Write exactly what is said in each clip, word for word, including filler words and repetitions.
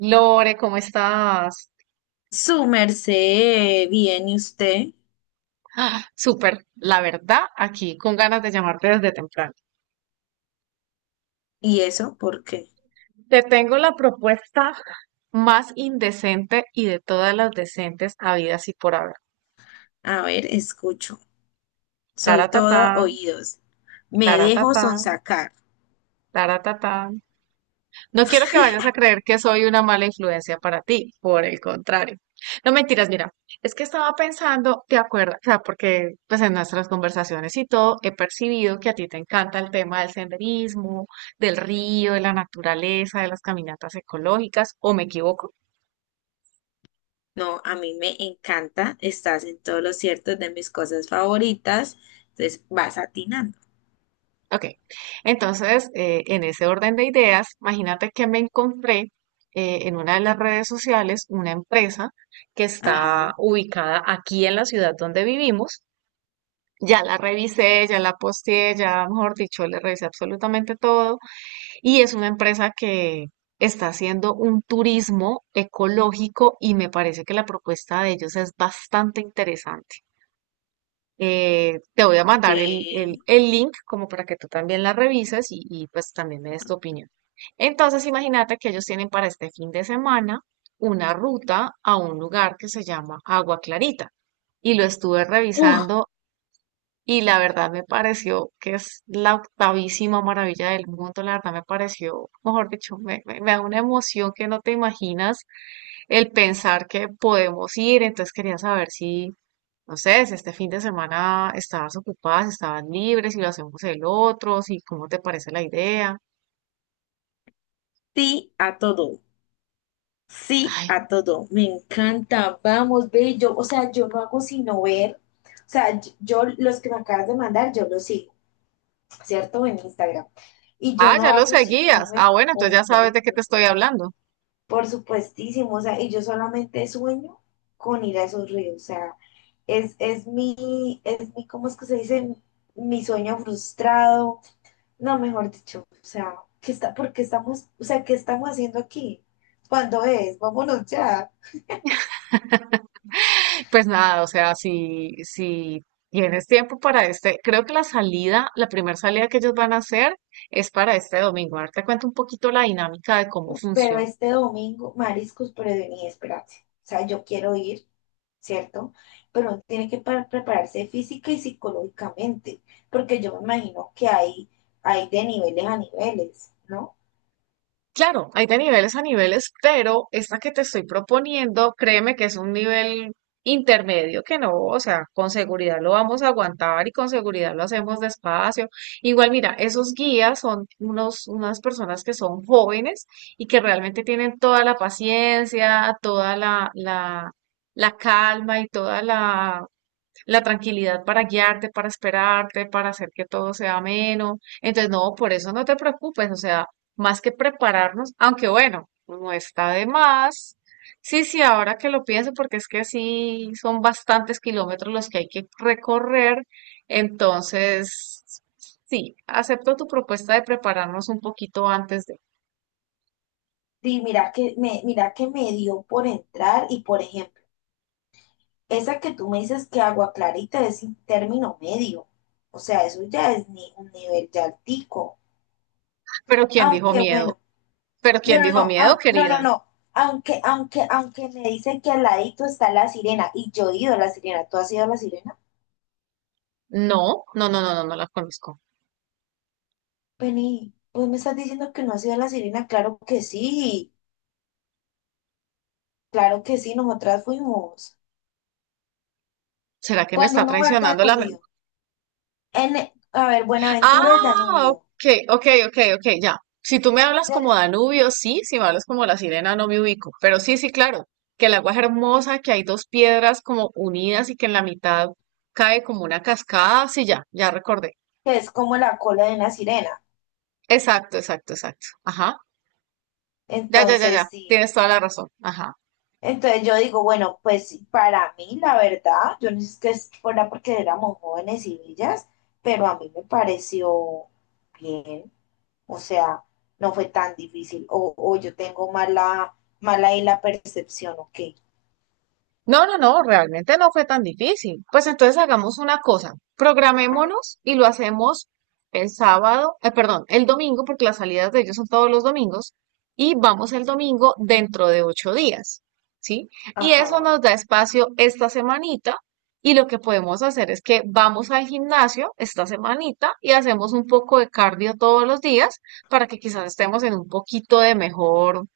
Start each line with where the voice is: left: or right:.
right: Lore, ¿cómo estás?
left: Su merced, bien, ¿y usted?
right: Súper, la verdad, aquí con ganas de llamarte desde temprano.
left: ¿Y eso por qué?
right: Te tengo la propuesta más indecente y de todas las decentes habidas y por haber.
left: A ver, escucho. Soy toda
right: Taratatán,
left: oídos. Me dejo
right: taratatán,
left: sonsacar.
right: taratatán. No quiero que vayas a creer que soy una mala influencia para ti, por el contrario. No mentiras, mira, es que estaba pensando, ¿te acuerdas? O sea, porque pues en nuestras conversaciones y todo he percibido que a ti te encanta el tema del senderismo, del río, de la naturaleza, de las caminatas ecológicas, ¿o me equivoco?
left: No, a mí me encanta. Estás en todos los ciertos de mis cosas favoritas. Entonces vas atinando.
right: Ok, entonces eh, en ese orden de ideas, imagínate que me encontré eh, en una de las redes sociales una empresa que está
left: Ajá.
right: ubicada aquí en la ciudad donde vivimos. Ya la revisé, ya la posteé, ya, mejor dicho, le revisé absolutamente todo. Y es una empresa que está haciendo un turismo ecológico y me parece que la propuesta de ellos es bastante interesante. Eh, te voy a mandar el, el-
left: Ve.
right: el link como para que tú también la revises y, y pues también me des tu opinión. Entonces, imagínate que ellos tienen para este fin de semana una ruta a un lugar que se llama Agua Clarita y lo estuve
left: Uf,
right: revisando, y la verdad me pareció que es la octavísima maravilla del mundo. La verdad me pareció, mejor dicho, me, me- me da una emoción que no te imaginas el pensar que podemos ir. Entonces quería saber si, no sé, si este fin de semana estabas ocupada, si estabas libre, si lo hacemos el otro, si cómo te parece la idea.
left: sí a todo. Sí
right: Ay,
left: a todo. Me encanta. Vamos, ve. Yo, o sea, yo no hago sino ver. O sea, yo yo los que me acabas de mandar, yo los sigo. ¿Cierto? En Instagram. Y yo
right: ah,
left: no
right: ya lo
left: hago sino
right: seguías.
left: ver
right: Ah, bueno, entonces ya sabes
left: hombre,
right: de qué
left: por
right: te estoy
left: supuesto.
right: hablando.
left: Por supuestísimo, o sea, y yo solamente sueño con ir a esos ríos, o sea, es, es mi, es mi, ¿cómo es que se dice? Mi sueño frustrado, no, mejor dicho, o sea, ¿qué está, por qué estamos, o sea, qué estamos haciendo aquí? ¿Cuándo es? Vámonos ya.
right: Pues nada, o sea, si, si tienes tiempo para este, creo que la salida, la primera salida que ellos van a hacer es para este domingo. Ahora te cuento un poquito la dinámica de cómo
left: Pero
right: funciona.
left: este domingo, mariscos, pero vení, espérate. O sea, yo quiero ir, ¿cierto? Pero uno tiene que pa- prepararse física y psicológicamente, porque yo me imagino que hay, hay de niveles a niveles, ¿no?
right: Claro, hay de niveles a niveles, pero esta que te estoy proponiendo, créeme que es un nivel intermedio que no, o sea, con seguridad lo vamos a aguantar y con seguridad lo hacemos despacio. Igual, mira, esos guías son unos, unas personas que son jóvenes y que realmente tienen toda la paciencia, toda la, la, la calma y toda la, la tranquilidad para guiarte, para esperarte, para hacer que todo sea ameno. Entonces, no, por eso no te preocupes, o sea, más que prepararnos, aunque bueno, no está de más. Sí, sí, ahora que lo pienso, porque es que sí son bastantes kilómetros los que hay que recorrer, entonces, sí, acepto tu propuesta de prepararnos un poquito antes de...
left: Y mira que me, mira que me dio por entrar y, por ejemplo, esa que tú me dices que Agua Clarita es un término medio. O sea, eso ya es ni un nivel ya altico.
right: ¿Pero quién dijo
left: Aunque bueno.
right: miedo? ¿Pero
left: No,
right: quién
left: no,
right: dijo
left: no,
right: miedo,
left: au- no, no,
right: querida?
left: no. Aunque, aunque, aunque me dicen que al ladito está la Sirena y yo he ido a la Sirena. ¿Tú has ido a la Sirena?
right: No, no, no, no, no, no la conozco.
left: Penny, pues me estás diciendo que no has ido a la Sirena. Claro que sí, claro que sí, nosotras fuimos.
right: ¿Será que me
left: Cuando
right: está
left: uno va al
right: traicionando la memoria?
left: Danubio, en, e- a ver, Buenaventura el
right: Ah,
left: Danubio,
right: ok, ok, ok, ok, ya. Si tú me hablas como
left: del,
right: Danubio, sí, si me hablas como la sirena, no me ubico. Pero sí, sí, claro, que el agua es hermosa, que hay dos piedras como unidas y que en la mitad cae como una cascada, sí, ya, ya recordé.
left: que es como la cola de una sirena.
right: Exacto, exacto, exacto. Ajá. Ya, ya, ya,
left: Entonces,
right: ya.
left: sí.
right: Tienes toda la razón. Ajá.
left: Entonces yo digo, bueno, pues sí, para mí la verdad, yo no sé que es- fuera porque éramos jóvenes y villas, pero a mí me pareció bien, o sea, no fue tan difícil, o, o yo tengo mala, mala ahí la percepción. Ok,
right: No, no, no, realmente no fue tan difícil. Pues entonces hagamos una cosa,
left: a ver,
right: programémonos y lo hacemos el sábado, eh, perdón, el domingo, porque las salidas de ellos son todos los domingos, y vamos el domingo dentro de ocho días, ¿sí? Y eso
left: ajá,
right: nos da espacio esta semanita, y lo que podemos hacer es que vamos al gimnasio esta semanita y hacemos un poco de cardio todos los días para que quizás estemos en un poquito de mejor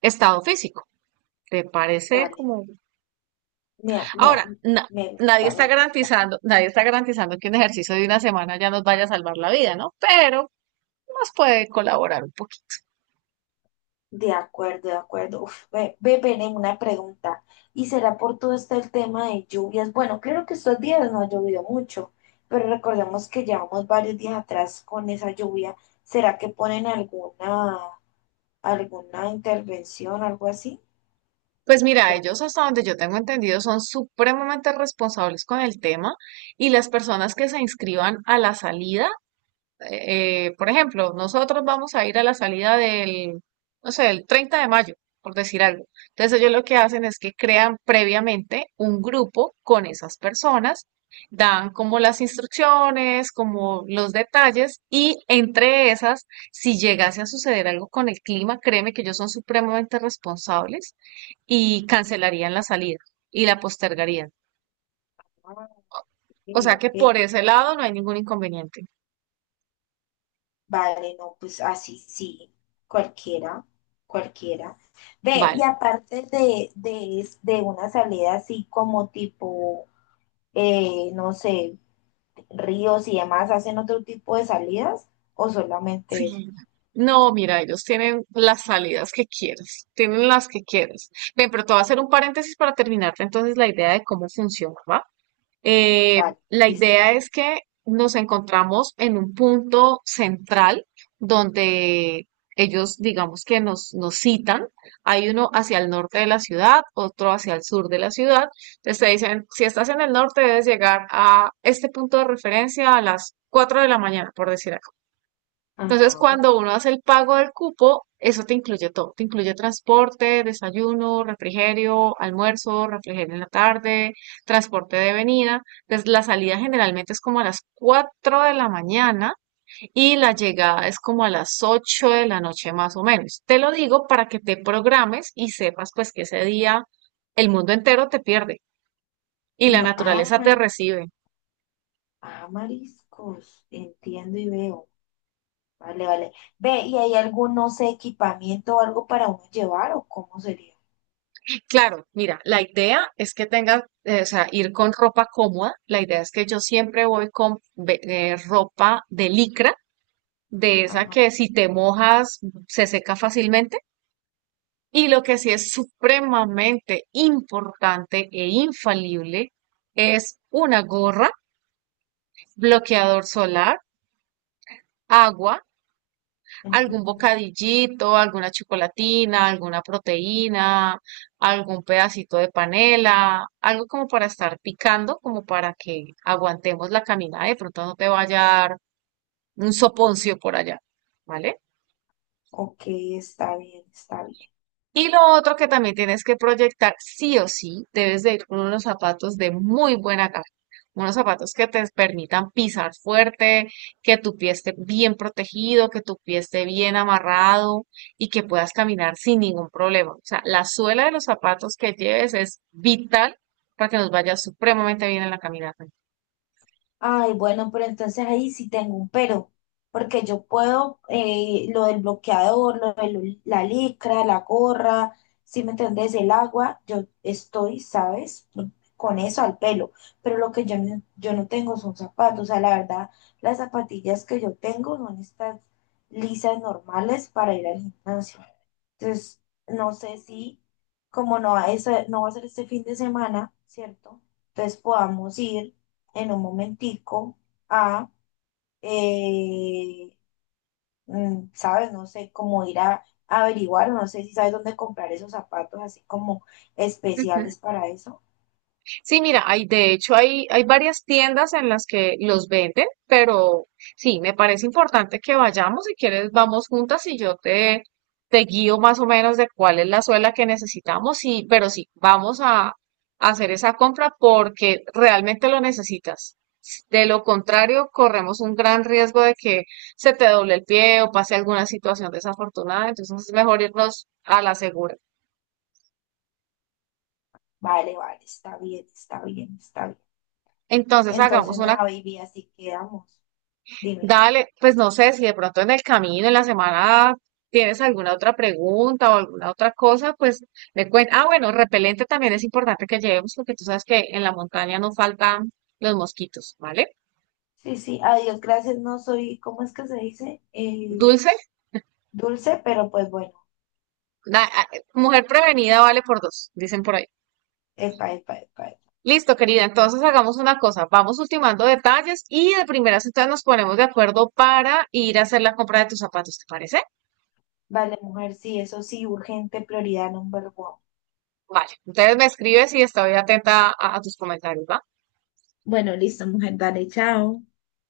right: estado físico. ¿Te parece
left: vale,
right: como
left: me, me,
right: Ahora, na-
left: me
right: nadie
left: gusta,
right: está
left: me gusta.
right: garantizando, nadie está garantizando que un ejercicio de una semana ya nos vaya a salvar la vida, ¿no? Pero nos puede colaborar un poquito.
left: De acuerdo, de acuerdo. Uf, ve, ve, Bene, una pregunta. ¿Y será por todo este el tema de lluvias? Bueno, claro que estos días no ha llovido mucho, pero recordemos que llevamos varios días atrás con esa lluvia. ¿Será que ponen alguna, alguna intervención, algo así?
right: Pues mira,
left: Por-
right: ellos hasta donde yo tengo entendido son supremamente responsables con el tema y las personas que se inscriban a la salida eh, eh, por ejemplo, nosotros vamos a ir a la salida del, no sé, el treinta de mayo, por decir algo. Entonces ellos lo que hacen es que crean previamente un grupo con esas personas, dan como las instrucciones, como los detalles y entre esas, si llegase a suceder algo con el clima, créeme que ellos son supremamente responsables y cancelarían la salida y la postergarían.
left: ah, ok,
right: O sea que por
left: ok.
right: ese lado no hay ningún inconveniente.
left: Vale, no, pues así sí, cualquiera, cualquiera. Ve,
right: Vale.
left: y aparte de, de, es- de una salida así como tipo, eh, no sé, ríos y demás, ¿hacen otro tipo de salidas o
right: Sí.
left: solamente eso?
right: No, mira, ellos tienen las salidas que quieras, tienen las que quieras. Bien, pero te voy a hacer un paréntesis para terminarte entonces la idea de cómo funciona, ¿va? Eh,
left: Vale,
right: la
left: listo.
right: idea es que nos encontramos en un punto central donde ellos, digamos que nos, nos citan. Hay uno hacia el norte de la ciudad, otro hacia el sur de la ciudad. Entonces te dicen, si estás en el norte, debes llegar a este punto de referencia a las cuatro de la mañana, por decir. Entonces,
left: Ajá.
right: cuando uno hace el pago del cupo, eso te incluye todo. Te incluye transporte, desayuno, refrigerio, almuerzo, refrigerio en la tarde, transporte de venida. Entonces, la salida generalmente es como a las cuatro de la mañana y la llegada es como a las ocho de la noche más o menos. Te lo digo para que te programes y sepas pues que ese día el mundo entero te pierde y la
left: No, ah,
right: naturaleza te
left: mariscos.
right: recibe.
left: Ah, mariscos. Entiendo y veo. Vale, vale. Ve, ¿y hay algún, no sé, equipamiento o algo para uno llevar o cómo sería?
right: Claro, mira, la idea es que tengas, eh, o sea, ir con ropa cómoda. La idea es que yo siempre voy con ve- eh, ropa de licra, de esa
left: Ajá.
right: que si te mojas se seca fácilmente. Y lo que sí es supremamente importante e infalible es una gorra, bloqueador solar, agua, algún
left: Ujú.
right: bocadillito, alguna chocolatina, alguna proteína, algún pedacito de panela, algo como para estar picando, como para que aguantemos la caminada. De pronto no te vaya a dar un soponcio por allá, ¿vale?
left: Ok, está bien, está bien.
right: Y lo otro que también tienes que proyectar, sí o sí, debes de ir con unos zapatos de muy buena calidad, unos zapatos que te permitan pisar fuerte, que tu pie esté bien protegido, que tu pie esté bien amarrado y que puedas caminar sin ningún problema. O sea, la suela de los zapatos que lleves es vital para que nos vaya supremamente bien en la caminata.
left: Ay, bueno, pero entonces ahí sí tengo un pero, porque yo puedo eh, lo del bloqueador, lo de lo- la licra, la gorra, si me entendés, el agua, yo estoy, ¿sabes? Con eso al pelo, pero lo que yo no, yo no tengo son zapatos, o sea, la verdad, las zapatillas que yo tengo son estas lisas normales para ir al gimnasio. Entonces, no sé si, como no va a ser, no va a ser este fin de semana, ¿cierto? Entonces podamos ir en un momentico a, eh, mm, ¿sabes? No sé, cómo ir a, a averiguar, no sé si sabes dónde comprar esos zapatos así como
right: Ujú.
left: especiales para eso.
right: Sí, mira, hay, de hecho, hay, hay varias tiendas en las que los venden, pero sí, me parece importante que vayamos. Si quieres, vamos juntas y yo te, te guío más o menos de cuál es la suela que necesitamos. Y, pero sí, vamos a, a hacer esa compra porque realmente lo necesitas. De lo contrario, corremos un gran riesgo de que se te doble el pie o pase alguna situación desafortunada. Entonces es mejor irnos a la segura.
left: Vale, vale, está bien, está bien, está bien.
right: Entonces hagamos
left: Entonces,
right: una.
left: nada, baby, así quedamos. Dime.
right: Dale, pues no sé si de pronto en el camino, en la semana, tienes alguna otra pregunta o alguna otra cosa, pues me cuentas. Ah, bueno, repelente también es importante que llevemos porque tú sabes que en la montaña no faltan los mosquitos, ¿vale?
left: Sí, sí, adiós, gracias, no soy, ¿cómo es que se dice? Eh,
right: Dulce,
left: dulce, pero pues bueno.
right: da- ah, eh, mujer prevenida vale por dos, dicen por ahí.
left: Epa, epa, epa, epa.
right: Listo, querida, entonces hagamos una cosa, vamos ultimando detalles y de primeras entonces nos ponemos de acuerdo para ir a hacer la compra de tus zapatos, ¿te parece?
left: Vale, mujer, sí, eso sí, urgente, prioridad number one.
right: Vale, entonces me escribes y estoy atenta a, a tus comentarios, ¿va?
left: Bueno, listo, mujer, dale, chao.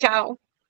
right: Chao.